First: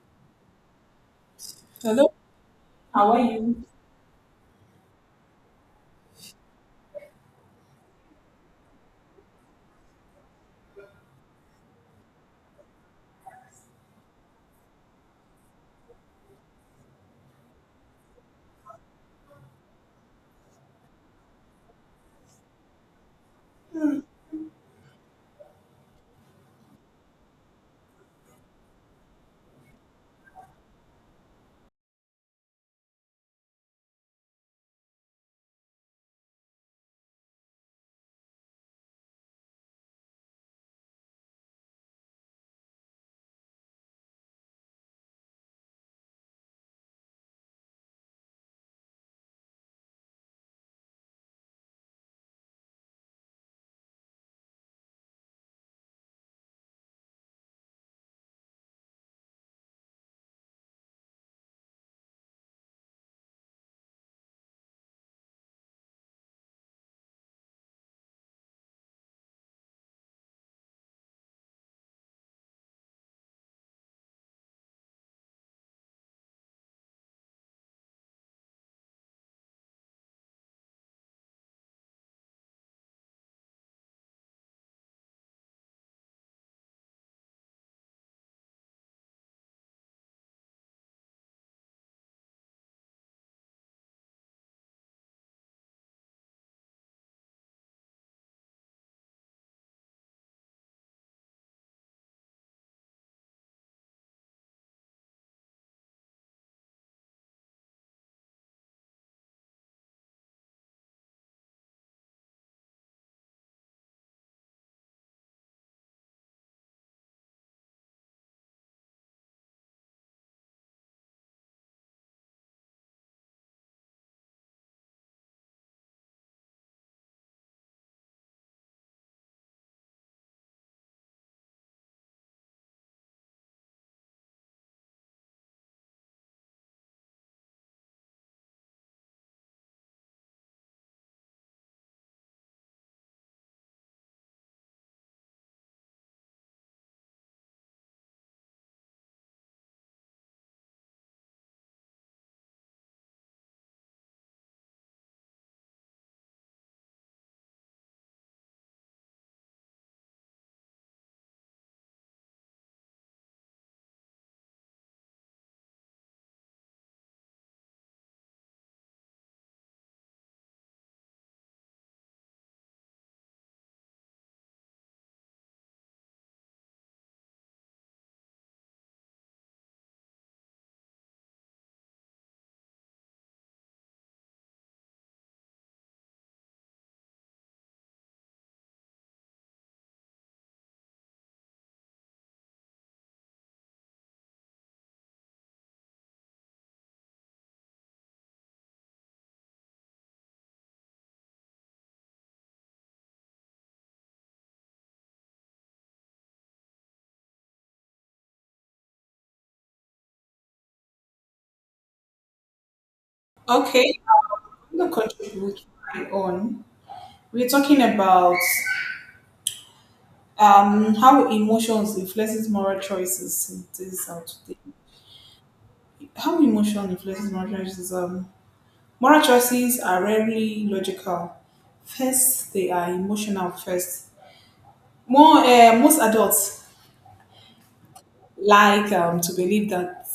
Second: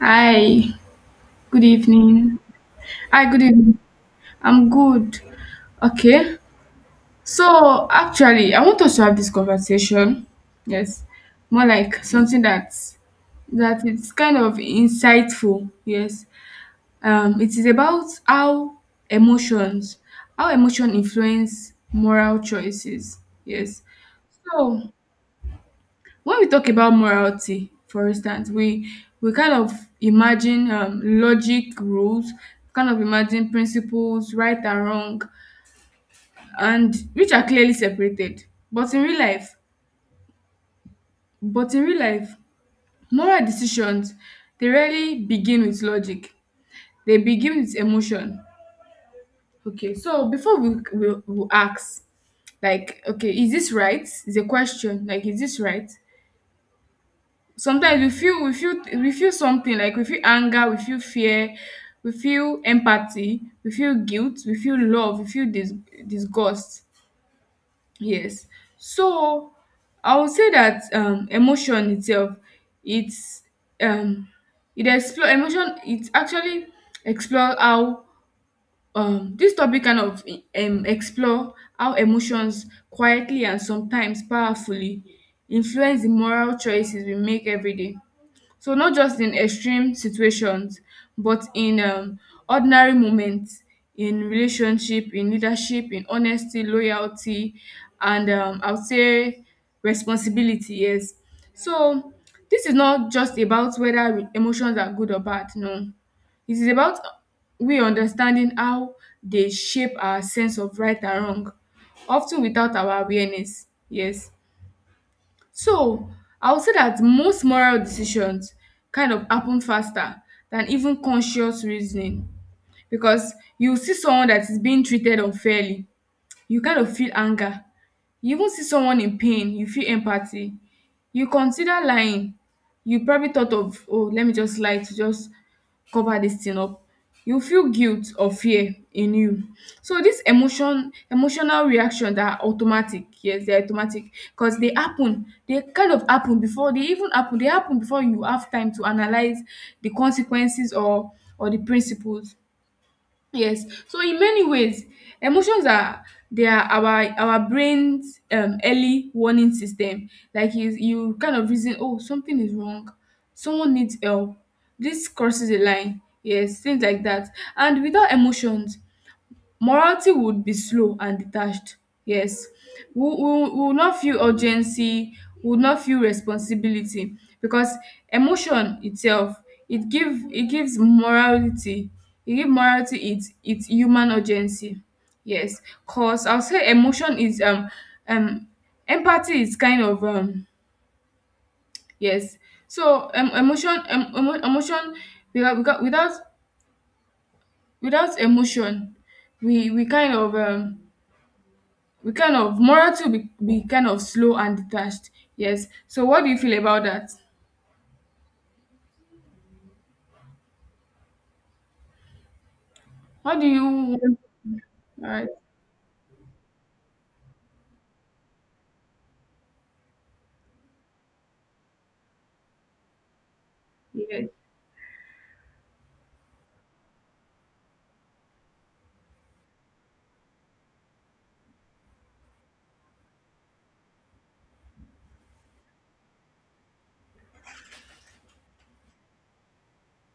Hi, good Hello. evening. Hi, good evening. I'm good. Okay. So, actually, I want us to have this conversation. Yes. More like something that is kind of insightful. Yes. It is about how emotions, emotion influence moral choices. Yes. So, when we talk about morality, for instance, we kind of imagine logic rules, kind of imagine principles, right and wrong, and which are clearly separated. But in real life, but in real life, moral decisions, they rarely begin with logic. They begin with emotion. Okay, so before we ask, like, okay, is this right? Is a question. Like, is this right? Sometimes we feel something, like, we feel anger, we feel fear, we feel empathy, we feel guilt, we feel love, we feel disgust. Yes. So I would say that emotion itself, it's um it explore emotion, it actually explore how this topic kind of explore how emotions quietly and sometimes powerfully influence the moral choices we make every day. So not just in extreme situations, but in ordinary moments, in relationship, in leadership, in honesty, loyalty, and I would say responsibility. Yes. So this is not just about whether emotions are good or bad. No, it is about we understanding how they shape our sense of right and wrong, often without our awareness. Yes. So I would say that most moral decisions kind of happen faster than even conscious reasoning because you see someone that is being treated unfairly, you kind of feel anger. You even see someone in pain, you feel empathy. You consider lying, you probably thought of, oh, let me just lie to just cover this thing up. You feel guilt or fear in you. So this emotional reaction that are automatic, yes, they're automatic because they happen, they kind of happen before they even happen they happen before you have time to analyze the consequences or the principles. Yes. So in many ways, emotions are, they are our brain's early warning system. Like you kind of reason, oh, something is wrong, someone needs help. This crosses a line. Yes, things like that. And without emotions, morality would be slow and detached, yes. We will not feel urgency, we will not feel responsibility because emotion itself, it gives morality, it give morality its human urgency. Yes, cause I'll say emotion is um empathy is kind of yes. So emotion emotion without without without emotion, we we kind of um we kind of morality will be, kind of slow and detached. Yes. So what do you feel about that? What do you Okay, want? I'm going to All right. contribute my own. We're talking about how emotions influences moral choices. It is out Yes. today. How emotion influences moral choices. Moral choices are rarely logical. First, they are emotional. First, more most adults like to believe that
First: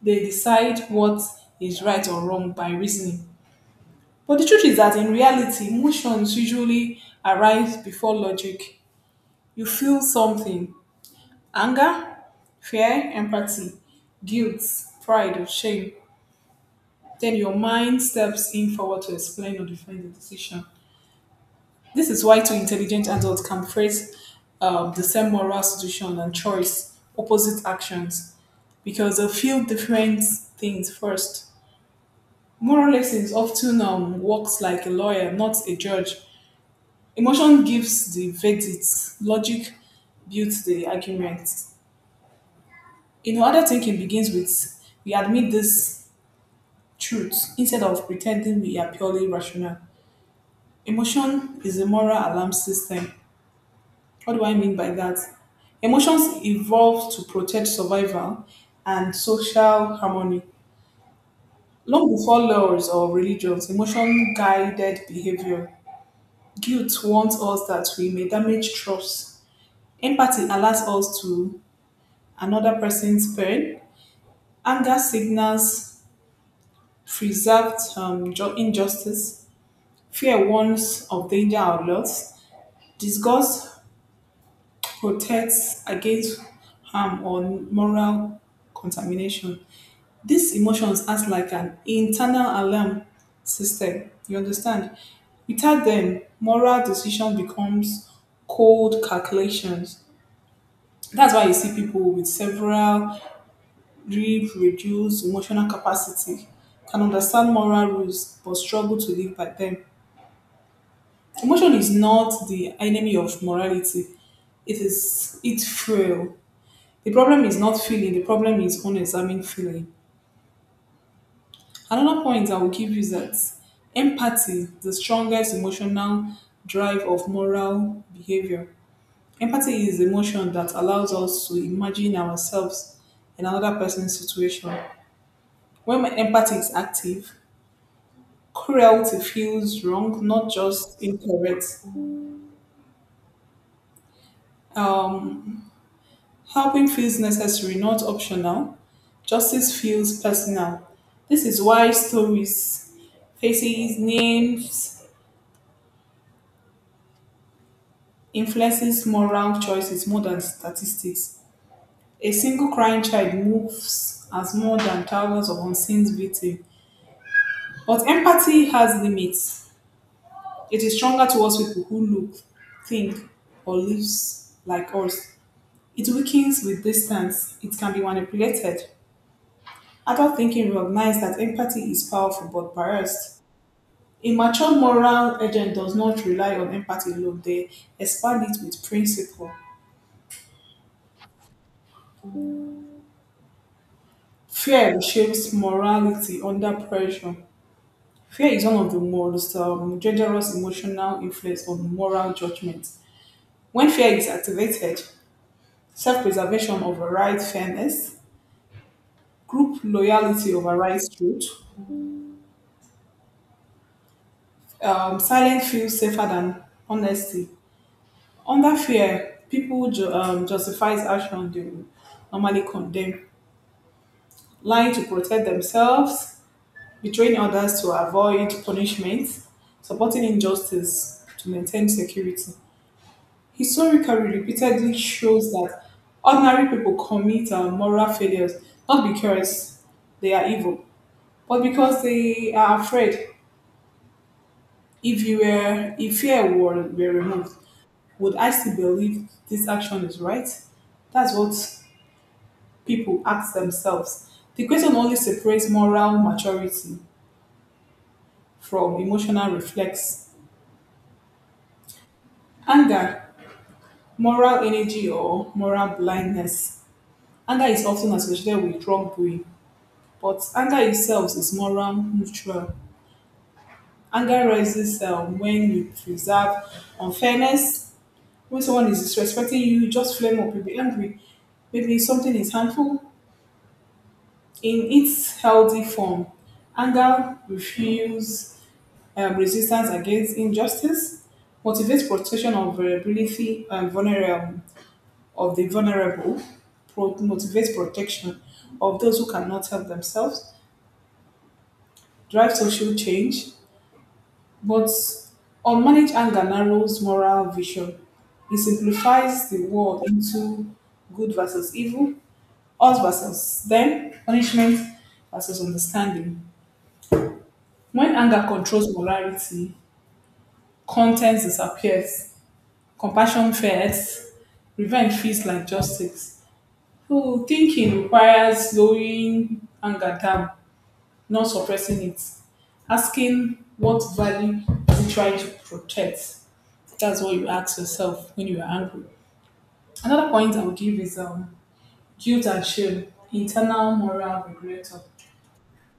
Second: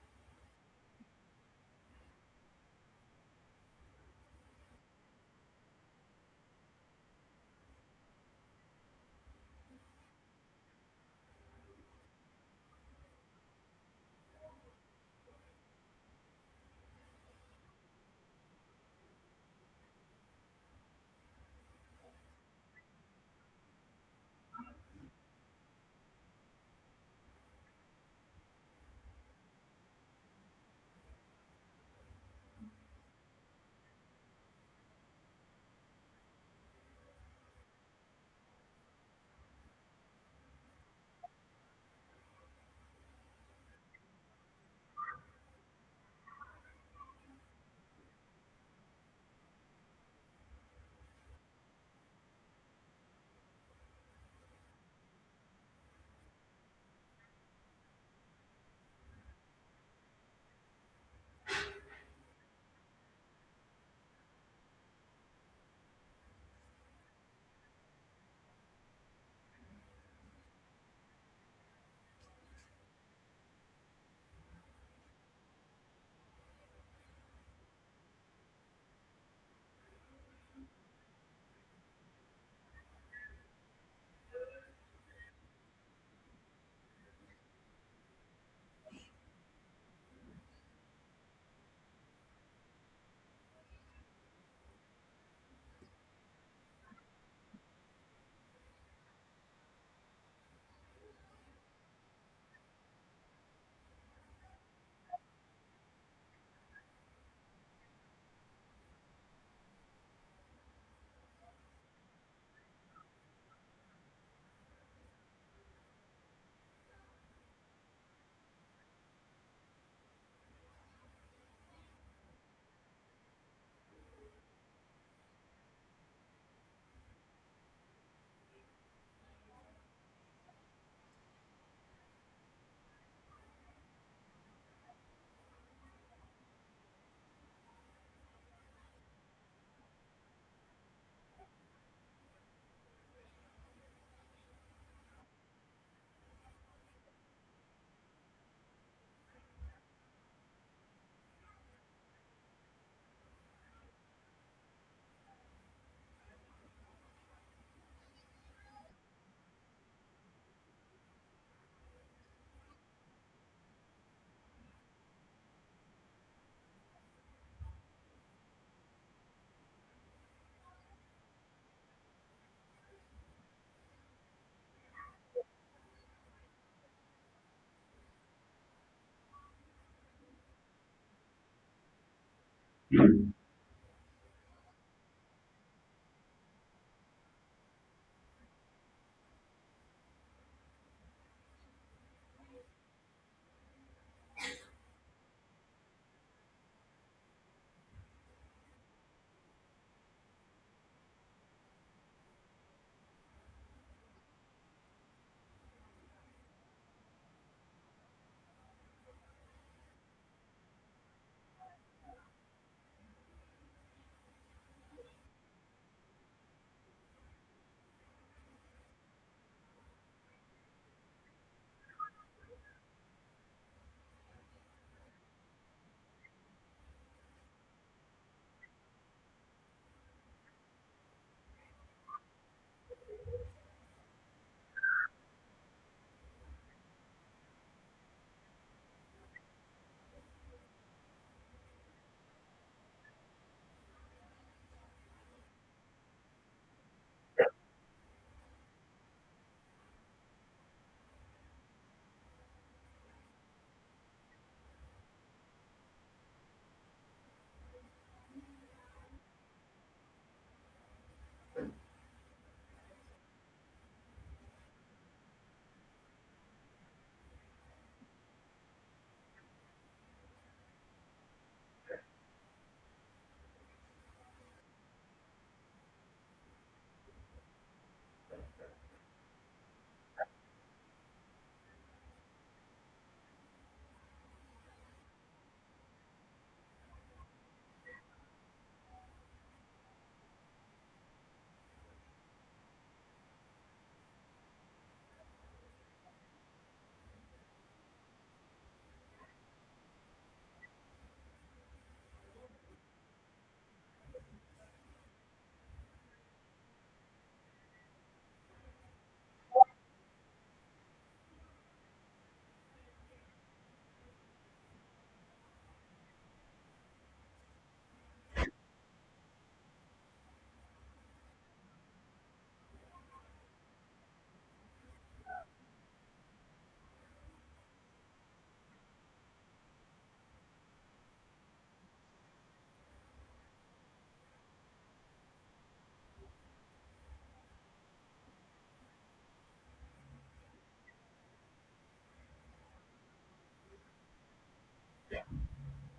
they decide what is right or wrong by reasoning. But the truth is that in reality, emotions usually arise before logic. You feel something: anger, fear, empathy, guilt, pride, or shame. Then your mind steps in forward to explain or defend the decision. This is why two intelligent adults can phrase the same moral situation and choice opposite actions because they feel different things first. Moral lessons often works like a lawyer, not a judge. Emotion gives the verdict, logic builds the argument. In order thinking begins with we admit this truth instead of pretending we are purely rational. Emotion is a moral alarm system. What do I mean by that? Emotions evolved to protect survival and social harmony. Long before laws or religions, emotion guided behavior. Guilt warns us that we may damage trust. Empathy alerts us to another person's pain. Anger signals preserved injustice. Fear warns of danger or loss. Disgust protects against harm or moral contamination. These emotions act like an internal alarm system. You understand? Without them, moral decision becomes cold calculations. That's why you see people with several deep, reduced emotional capacity can understand moral rules but struggle to live by them. Emotion is not the enemy of morality. It's frail. The problem is not feeling, the problem is unexamined feeling. Another point I will give you is that empathy, the strongest emotional drive of moral behavior. Empathy is the emotion that allows us to imagine ourselves in another person's situation. When my empathy is active, cruelty feels wrong, not just incorrect. Um, Helping feels necessary, not optional. Justice feels personal. This is why stories, faces, names influences moral choices more than statistics. A single crying child moves as more than thousands of unseen victims. But empathy has limits. It is stronger towards people who look, think, or live like us. It weakens with distance. It can be manipulated. Adult thinking recognizes that empathy is powerful but biased. A mature moral agent does not rely on empathy alone, they expand it with principle. Fear reshapes morality under pressure. Fear is one of the most dangerous emotional influence on moral judgment. When fear is activated, self preservation overrides fairness, group loyalty overrides truth, silence feels safer than honesty. Under fear, people justifies action they would normally condemn, lying to protect themselves, betraying others to avoid punishment, supporting injustice to maintain security. Historically, repeatedly shows that ordinary people commit moral failures not because they are evil, but because they are afraid. If fear were removed, would I still believe this action is right? That's what people ask themselves. The question only separates moral maturity from emotional reflex. Anger, moral energy, or moral blindness. Anger is often associated with wrongdoing, but anger itself is moral neutral. Anger rises when you preserve unfairness, when someone is disrespecting you, you just flame up, you'll be angry. Maybe something is harmful. In its healthy form, anger refuses resistance against injustice, motivates protection of vulnerability and vulnerable of the vulnerable, motivates protection of those who cannot help themselves, drive social change, but unmanaged anger narrows moral vision. It simplifies the world into good versus evil, us versus them, punishment versus understanding. When anger controls morality, content disappears. Compassion first, revenge feels like justice. So thinking requires slowing anger down, not suppressing it. Asking what value you try to protect. That's what you ask yourself when you are angry. Another point I would give is guilt and shame, internal moral regulator.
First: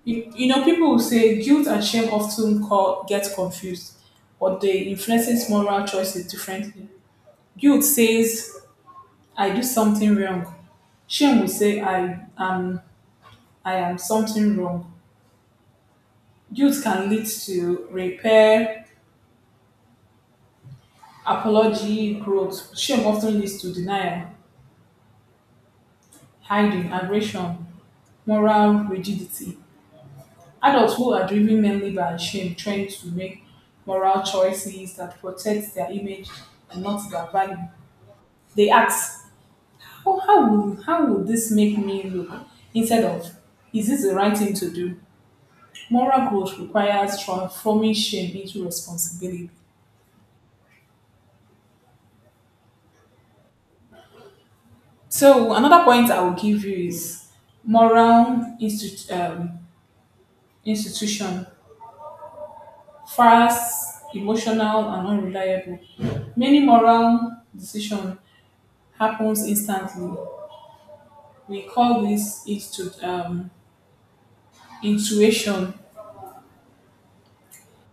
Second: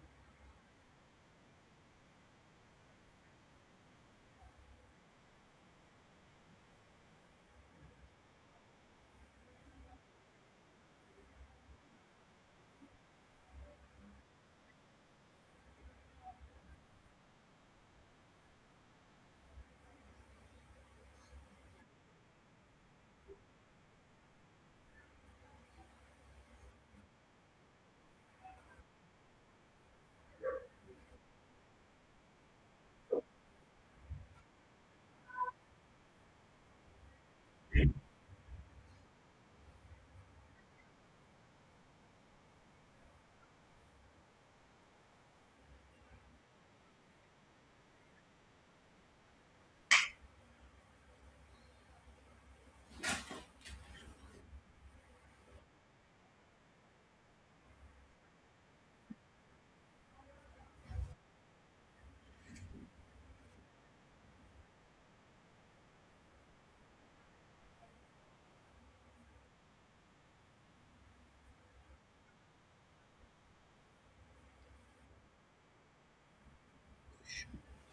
You know, people will say guilt and shame often call, get confused, but they influences moral choices differently. Guilt says I do something wrong. Shame will say I am something wrong. Guilt can lead to repair, apology, growth. Shame often leads to denial, hiding, aggression, moral rigidity. Adults who are driven mainly by shame tend to make moral choices that protect their image and not their value. They ask, how will this make me look? Instead of, is this the right thing to do? Moral growth requires transforming shame into responsibility. So another point I will give you is moral institution, fast, emotional, and unreliable. Many moral decision happens instantly. We call this intuition.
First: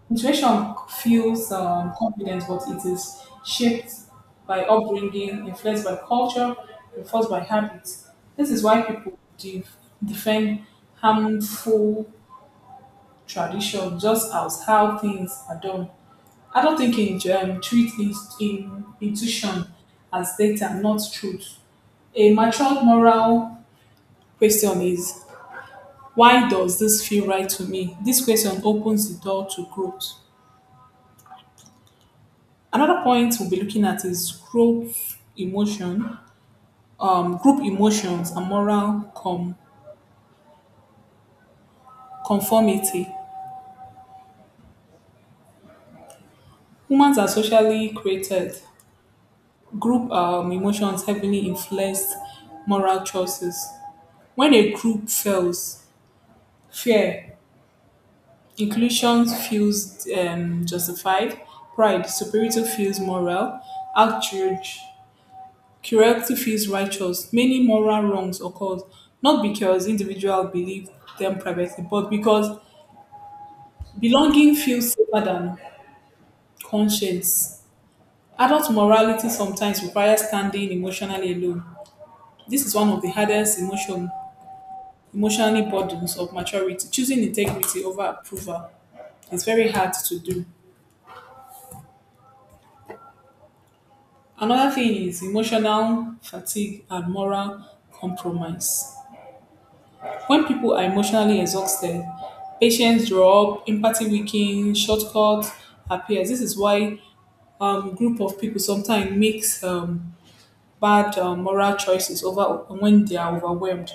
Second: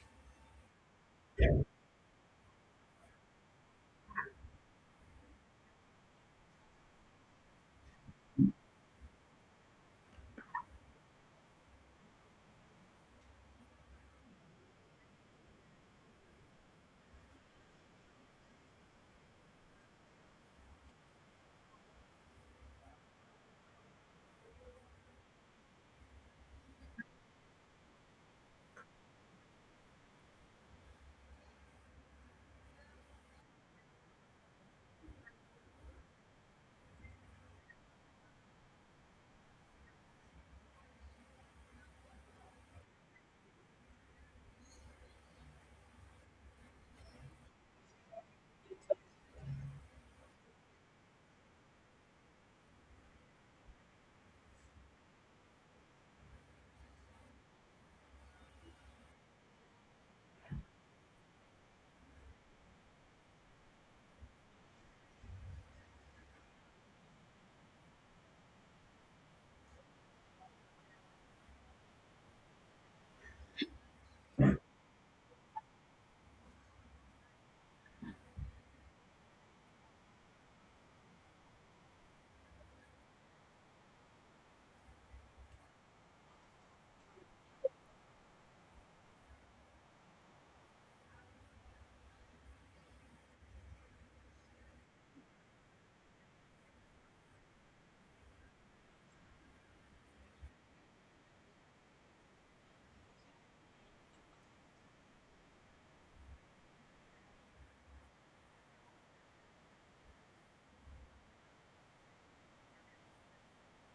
Motivation fuels confidence, but it is shaped by upbringing, influenced by culture, reinforced by habits. This is why people defend harmful tradition just as how things are done. I don't think in treat in intuition as data, not truth. A mature moral question is why does this feel right to me? This question opens the door to growth. Another point we'll be looking at is emotion, group emotions and moral conformity. Humans are socially created. Group emotions heavily influence moral choices. When a group fails, fear, inclusion feels justified, pride, superiority feels moral, outrage, curiosity feels righteous. Many moral wrongs occur not because individuals believe them privately, but because belonging feels safer than conscience. Adult morality sometimes requires standing emotionally alone. This is one of the hardest emotionally burdens of maturity. Choosing integrity over approval is very hard to do. Another thing is emotional fatigue and moral compromise. When people are emotionally exhausted, patience draw up, empathy weakens, shortcuts appears. This is why group of people sometimes makes bad moral choices over when they are overwhelmed.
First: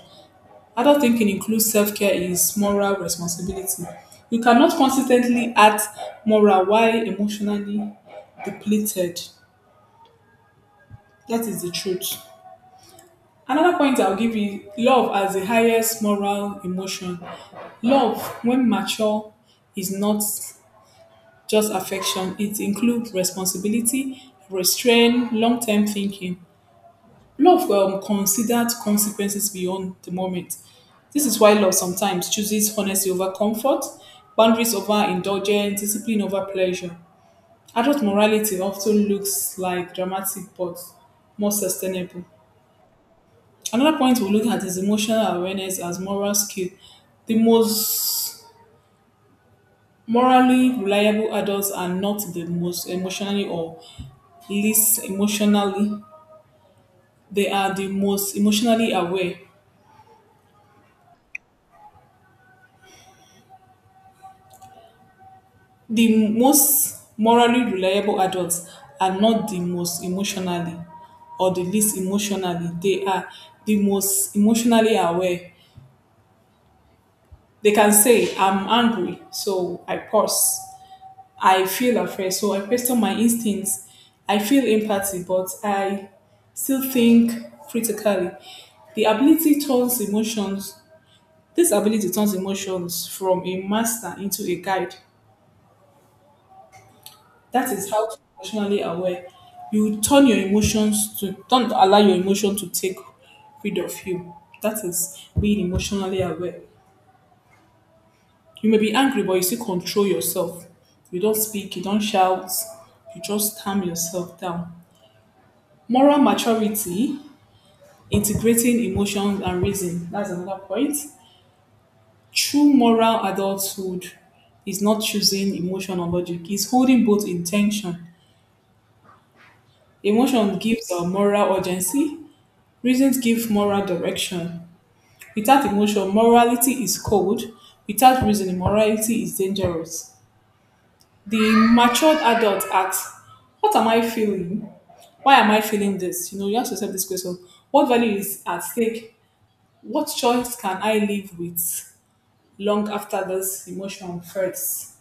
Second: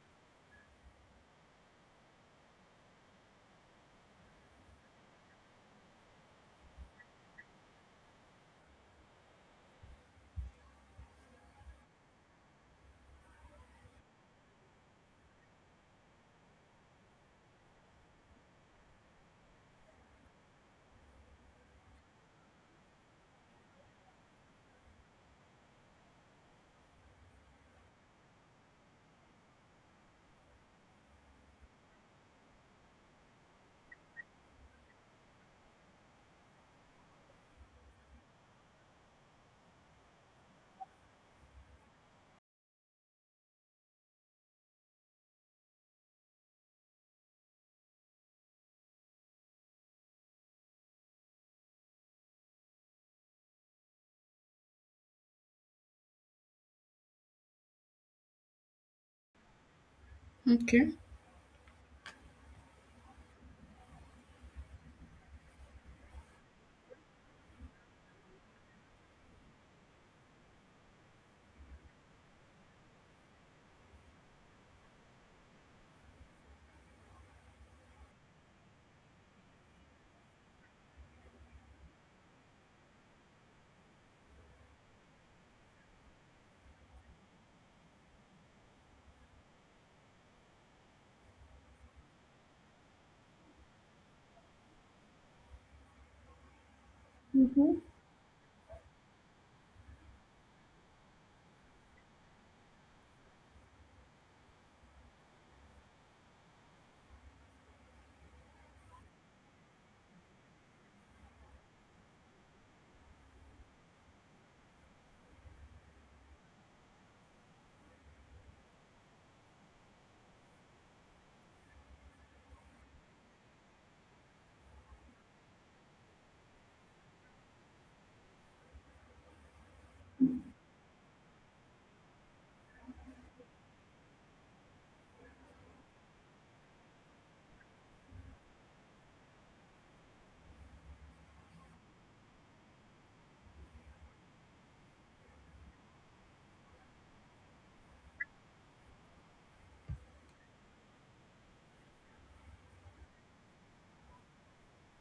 Adult thinking includes self care is moral responsibility. You cannot consistently act moral while emotionally depleted. That is the truth. Another point I'll give you love as the highest moral emotion. Love, when mature, is not just affection, it includes responsibility, restraint, long term thinking. Love considered consequences beyond the moment. This is why love sometimes chooses honesty over comfort, boundaries over indulgence, discipline over pleasure. Adult morality often looks like dramatic but more sustainable. Another point we look at is emotional awareness as moral skill. The most morally reliable adults are not the most emotionally or least emotionally. They are the most emotionally aware. Okay. The most morally reliable adults are not the most emotionally or the least emotionally. They are the most emotionally aware. They can say, I'm angry, so I pause. I feel afraid, so I question my instincts. I feel empathy, but I still think critically. The ability turns emotions, this ability turns emotions from a master into a guide. That Hmm. is how to be emotionally aware. You turn your emotions to don't allow your emotion to take rid of you. That is being emotionally aware. You may be angry, but you still control yourself. You don't speak, you don't shout, you just calm yourself down. Moral maturity, integrating emotions and reason. That's another point. True moral adulthood is not choosing emotion or logic, it's holding both intention. Emotion gives a moral urgency, reasons give moral direction. Without emotion, morality is cold. Without reason, morality is dangerous. The matured adult asks, what am I feeling? Why am I feeling this? You know, you ask yourself this question. What value is at stake? What choice can I live with long after this emotion hurts?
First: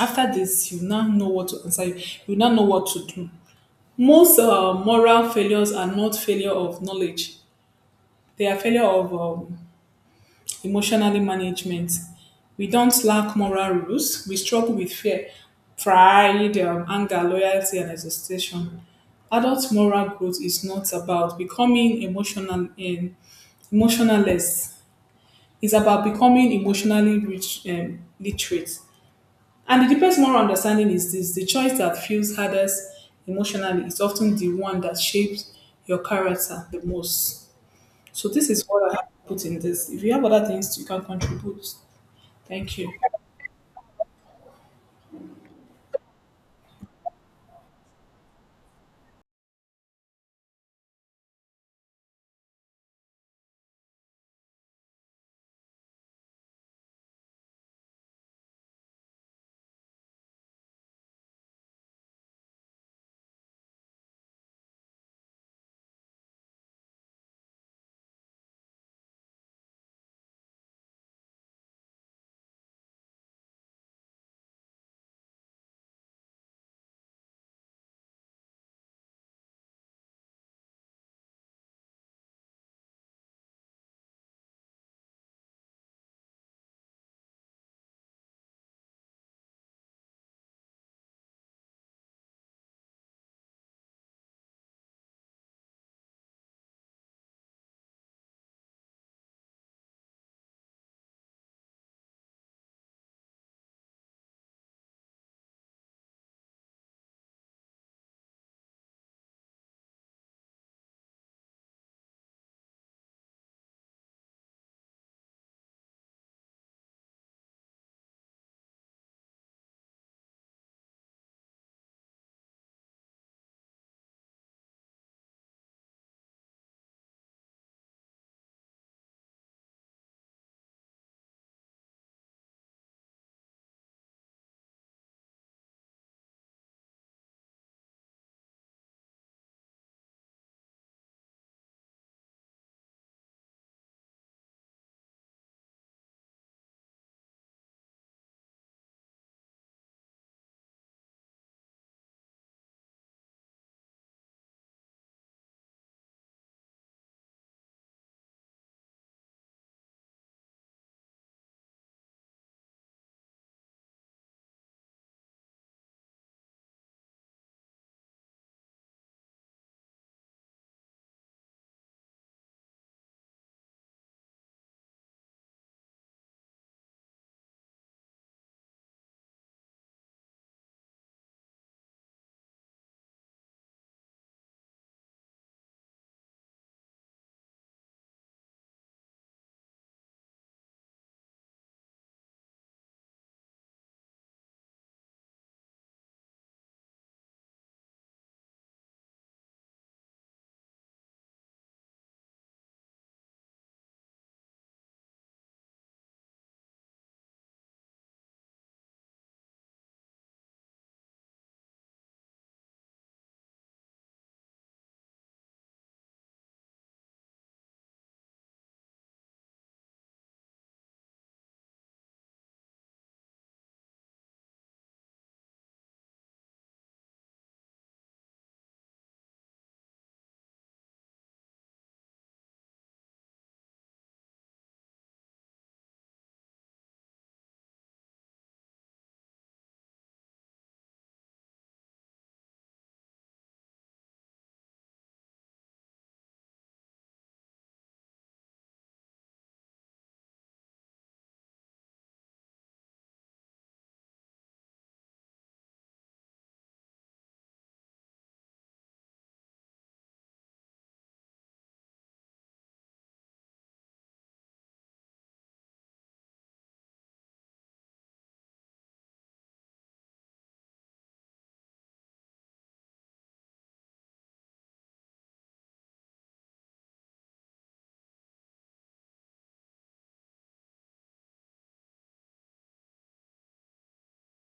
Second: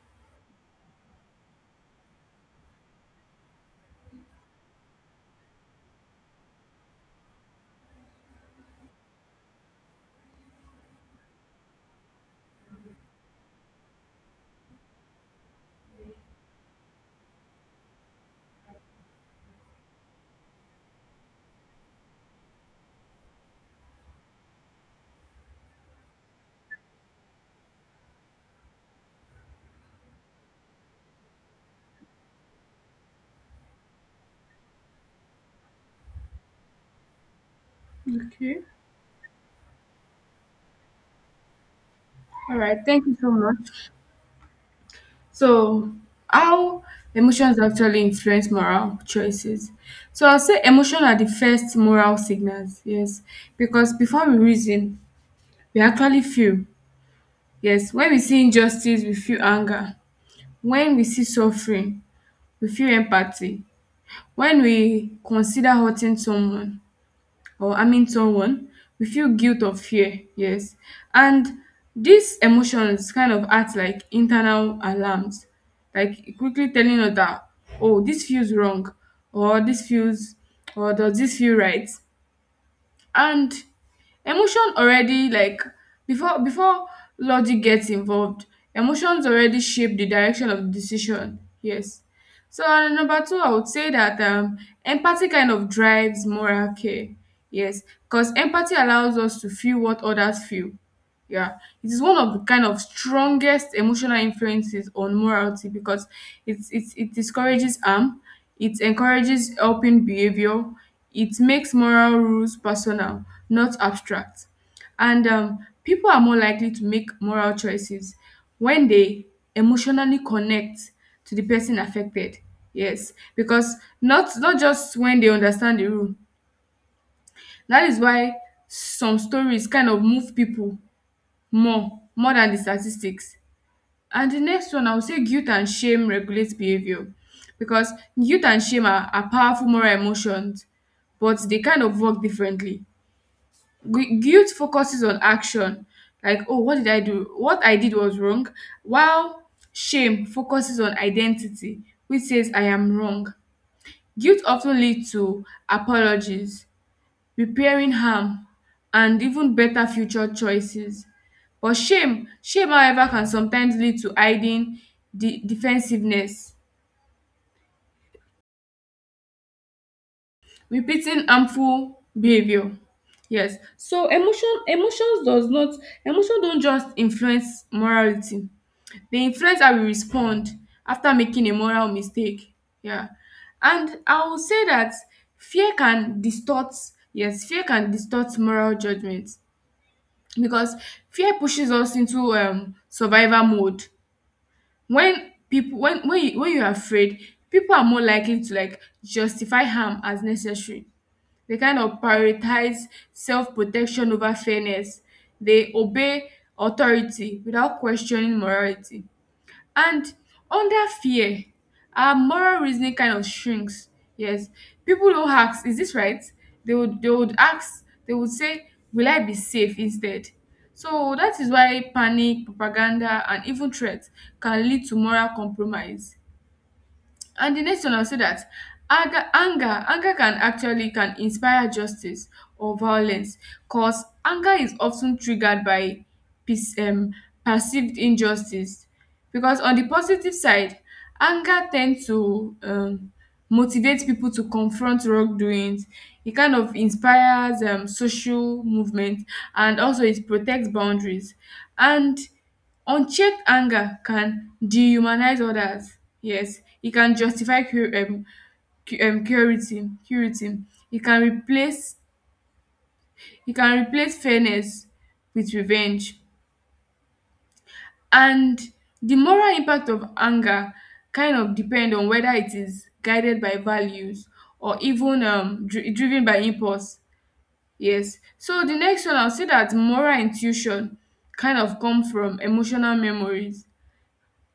After this, you now know what to answer. You now know what to do. Most moral failures are not failure of knowledge. They are failure of emotionally management. We don't lack moral rules. We struggle with fear, pride, anger, loyalty, and exhaustion. Adult moral growth is not about becoming emotional and emotionless. It's about becoming emotionally rich, literate. And the deepest moral understanding is this: the choice that feels hardest emotionally is often the one that shapes your character the most. So this Okay. is what I have to put in this. If you have other things you can contribute. All Thank right. you. Thank you so much. So how emotions actually influence moral choices. So I'll say emotion are the first moral signals. Yes. Because before we reason, we actually feel. Yes. When we see injustice, we feel anger. When we see suffering, we feel empathy. When we consider hurting someone or harming someone, we feel guilt or fear, yes. And these emotions kind of act like internal alarms, like quickly telling us that, oh, this feels wrong, or this feels, or does this feel right? And emotion already, like, before before logic gets involved, emotions already shape the direction of the decision, yes. So, number two, I would say that, empathy kind of drives moral care, yes, because empathy allows us to feel what others feel, yeah. It is one of the kind of strongest emotional influences on morality because it discourages harm, it encourages helping behavior, it makes moral rules personal, not abstract. And people are more likely to make moral choices when they emotionally connect to the person affected. Yes, because not just when they understand the rule. That is why some stories kind of move people more than the statistics. And the next one, I would say guilt and shame regulate behavior because guilt and shame are powerful moral emotions, but they kind of work differently. Guilt focuses on action, like, oh, what did I do? What I did was wrong, while shame focuses on identity, which says I am wrong. Guilt often leads to apologies, repairing harm and even better future choices. But shame, however, can sometimes lead to hiding, de defensiveness, repeating harmful behaviour, yes. So emotions does not, emotion don't just influence morality, they influence how we respond after making a moral mistake, yeah. And I will say that fear can distort, yes, fear can distort moral judgments, because fear pushes us into survival mode. When people, when you, when you're afraid, people are more likely to, like, justify harm as necessary. They kind of prioritize self-protection over fairness. They obey authority without questioning morality. And under fear, our moral reasoning kind of shrinks. Yes. People who ask, is this right? They would ask, they would say, will I be safe instead? So that is why panic, propaganda, and even threats can lead to moral compromise. And the next one, I'll say that anger can actually can inspire justice or violence, cause anger is often triggered by pers- um, perceived injustice. Because on the positive side, anger tends to motivate people to confront wrongdoings. It kind of inspires social movement, and also it protects boundaries. And unchecked anger can dehumanize others. Yes, it can justify curiosity. Curiosity. It can replace it can replace fairness with revenge. And the moral impact of anger kind of depend on whether it is guided by values or even driven by impulse. Yes. So the next one, I'll say that moral intuition kind of come from emotional memories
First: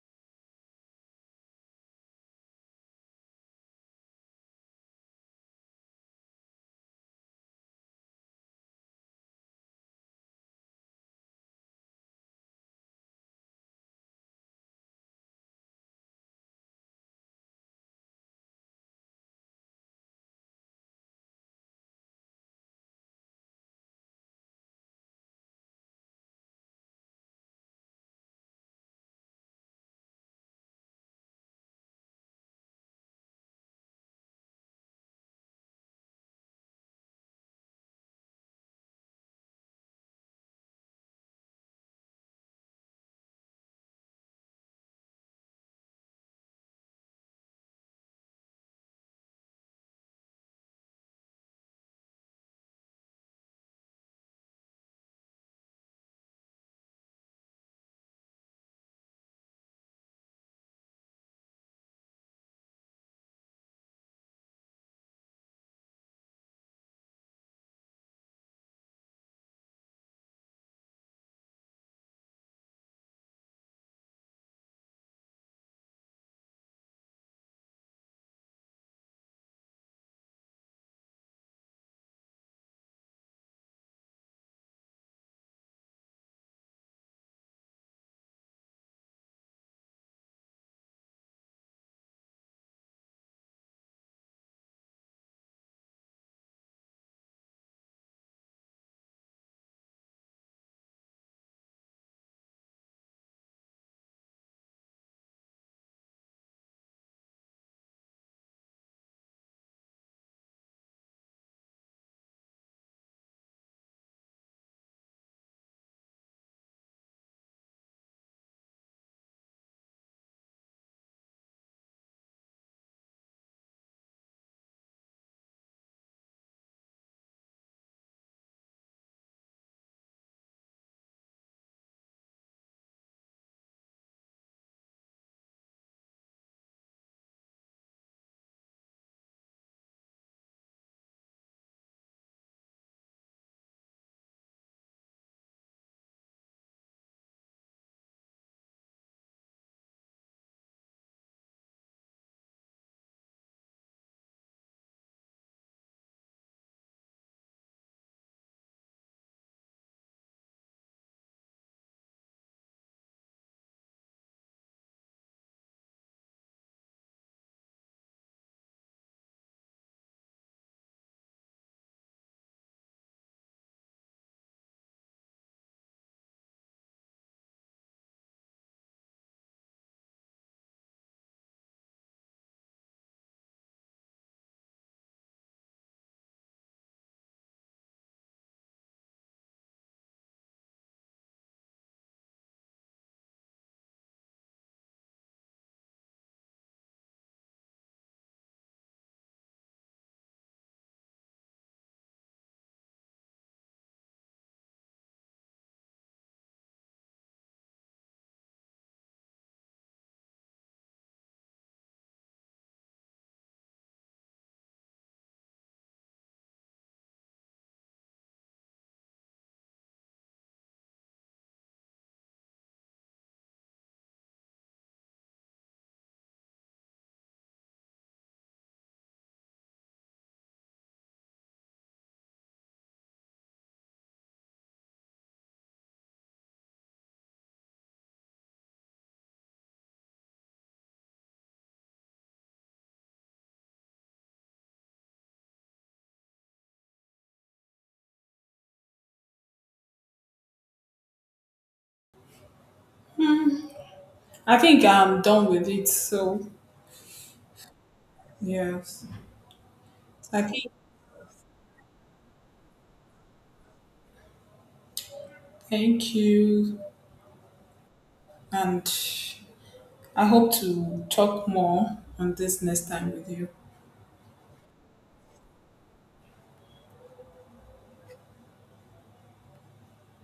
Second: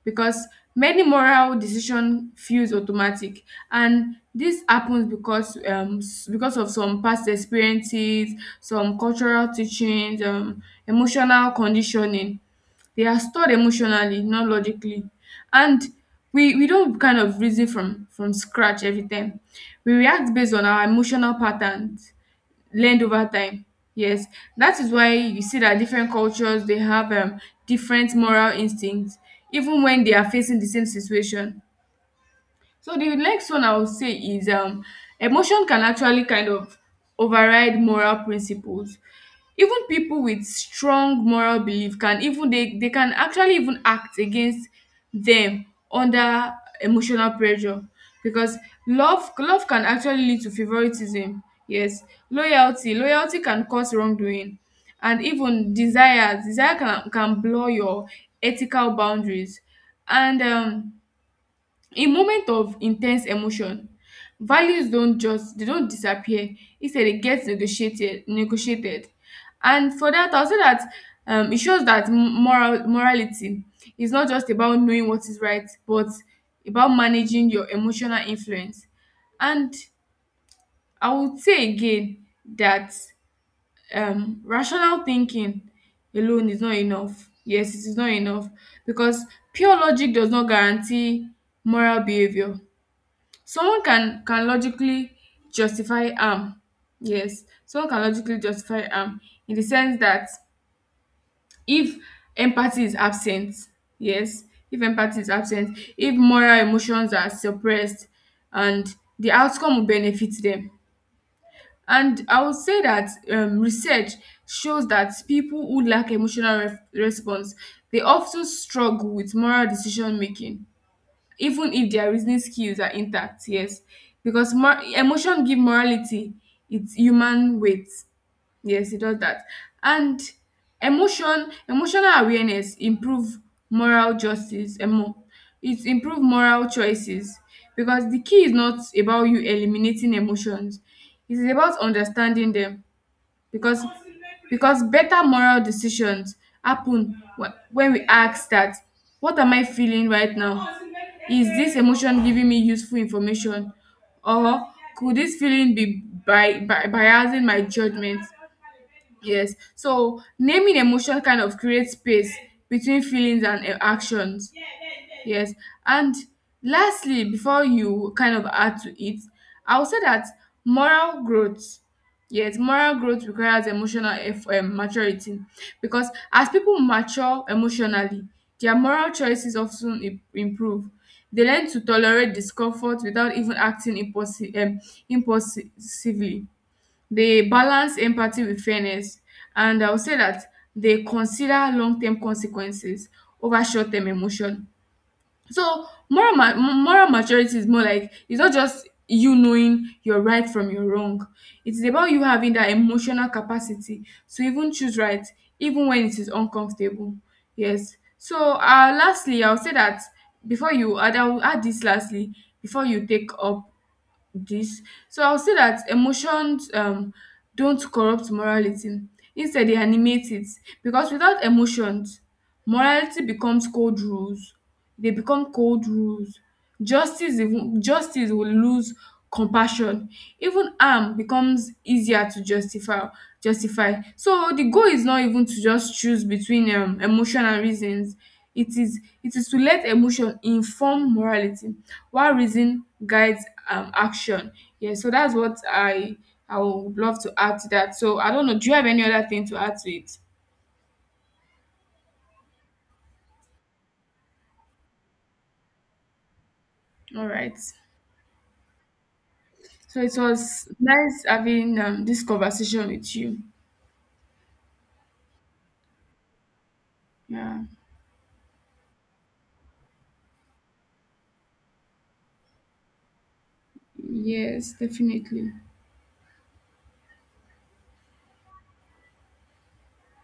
because many moral decision feels automatic. And this happens because because of some past experiences, some cultural teachings, emotional conditioning. They are stored emotionally, not logically. And we don't kind of reason from scratch every time. We react based on our emotional patterns learned over time. Yes, that is why you see that different cultures, they have different moral instincts, even when they are facing the same situation. So the next one I would say is, emotion can actually kind of override moral principles. Even people with strong moral belief can even, they can actually even act against them under emotional pressure because love can actually lead to favoritism. Yes, loyalty can cause wrongdoing, and even desire can blur your ethical boundaries. And in moment of intense emotion, values don't just, they don't disappear. Instead, dey get negotiated. And for that, I will say that e shows that moral morality is not just about knowing what is right but about managing your emotional influence. And I would say again that rational thinking alone is not enough, yes, it is not enough because pure logic does not guarantee moral behaviour. Someone can logically justify harm. Yes, someone can logically justify harm in the sense that if empathy is absent, yes, if empathy is absent, if moral emotions are suppressed and the outcome will benefit them. And I would say that, research shows that people who lack emotional ref response, they often struggle with moral decision making even if their reasoning skills are intact, yes. Because emotion give morality it's human weight. Yes, it does that. And emotional awareness improve moral justice, it improve moral choices because the key is not about you eliminating emotions, it is about understanding them. Because better moral decisions happen when we ask that, what am I feeling right now? Is this emotion giving me useful information, or could this feeling be by biasing my judgment? Yes. So naming emotion kind of creates space between feelings and, actions. Yes. And lastly, before you kind of add to it, I would say that moral growth. Yes, moral growth requires emotional maturity because as people mature emotionally, their moral choices often improve. They learn to tolerate discomfort without even acting impulsively. They balance empathy with fairness, and I would say that they consider long term consequences over short term emotion. So moral maturity is more like, it's not just you knowing your right from your wrong. It is about you having that emotional capacity to even choose right, even when it is uncomfortable. Yes. So, lastly, I'll say that before you add, I will add this lastly before you take up this. So I'll say that emotions don't corrupt morality. Instead, they animate it. Because without emotions, morality becomes cold rules. They become cold rules. Justice, even, justice will lose compassion. Even harm becomes easier to justify. Justify. So the goal is not even to just choose between emotion and reasons. It is to let emotion inform morality why reason guides action. Yeah, so that's what I would love to add to that. So I don't know. Do you have any other thing to add to it? I think I'm done with it. So, All right. yes. So it I think, was nice having, this conversation with you. thank you. Yeah. And I hope to talk more on this next time with you. Yes, definitely.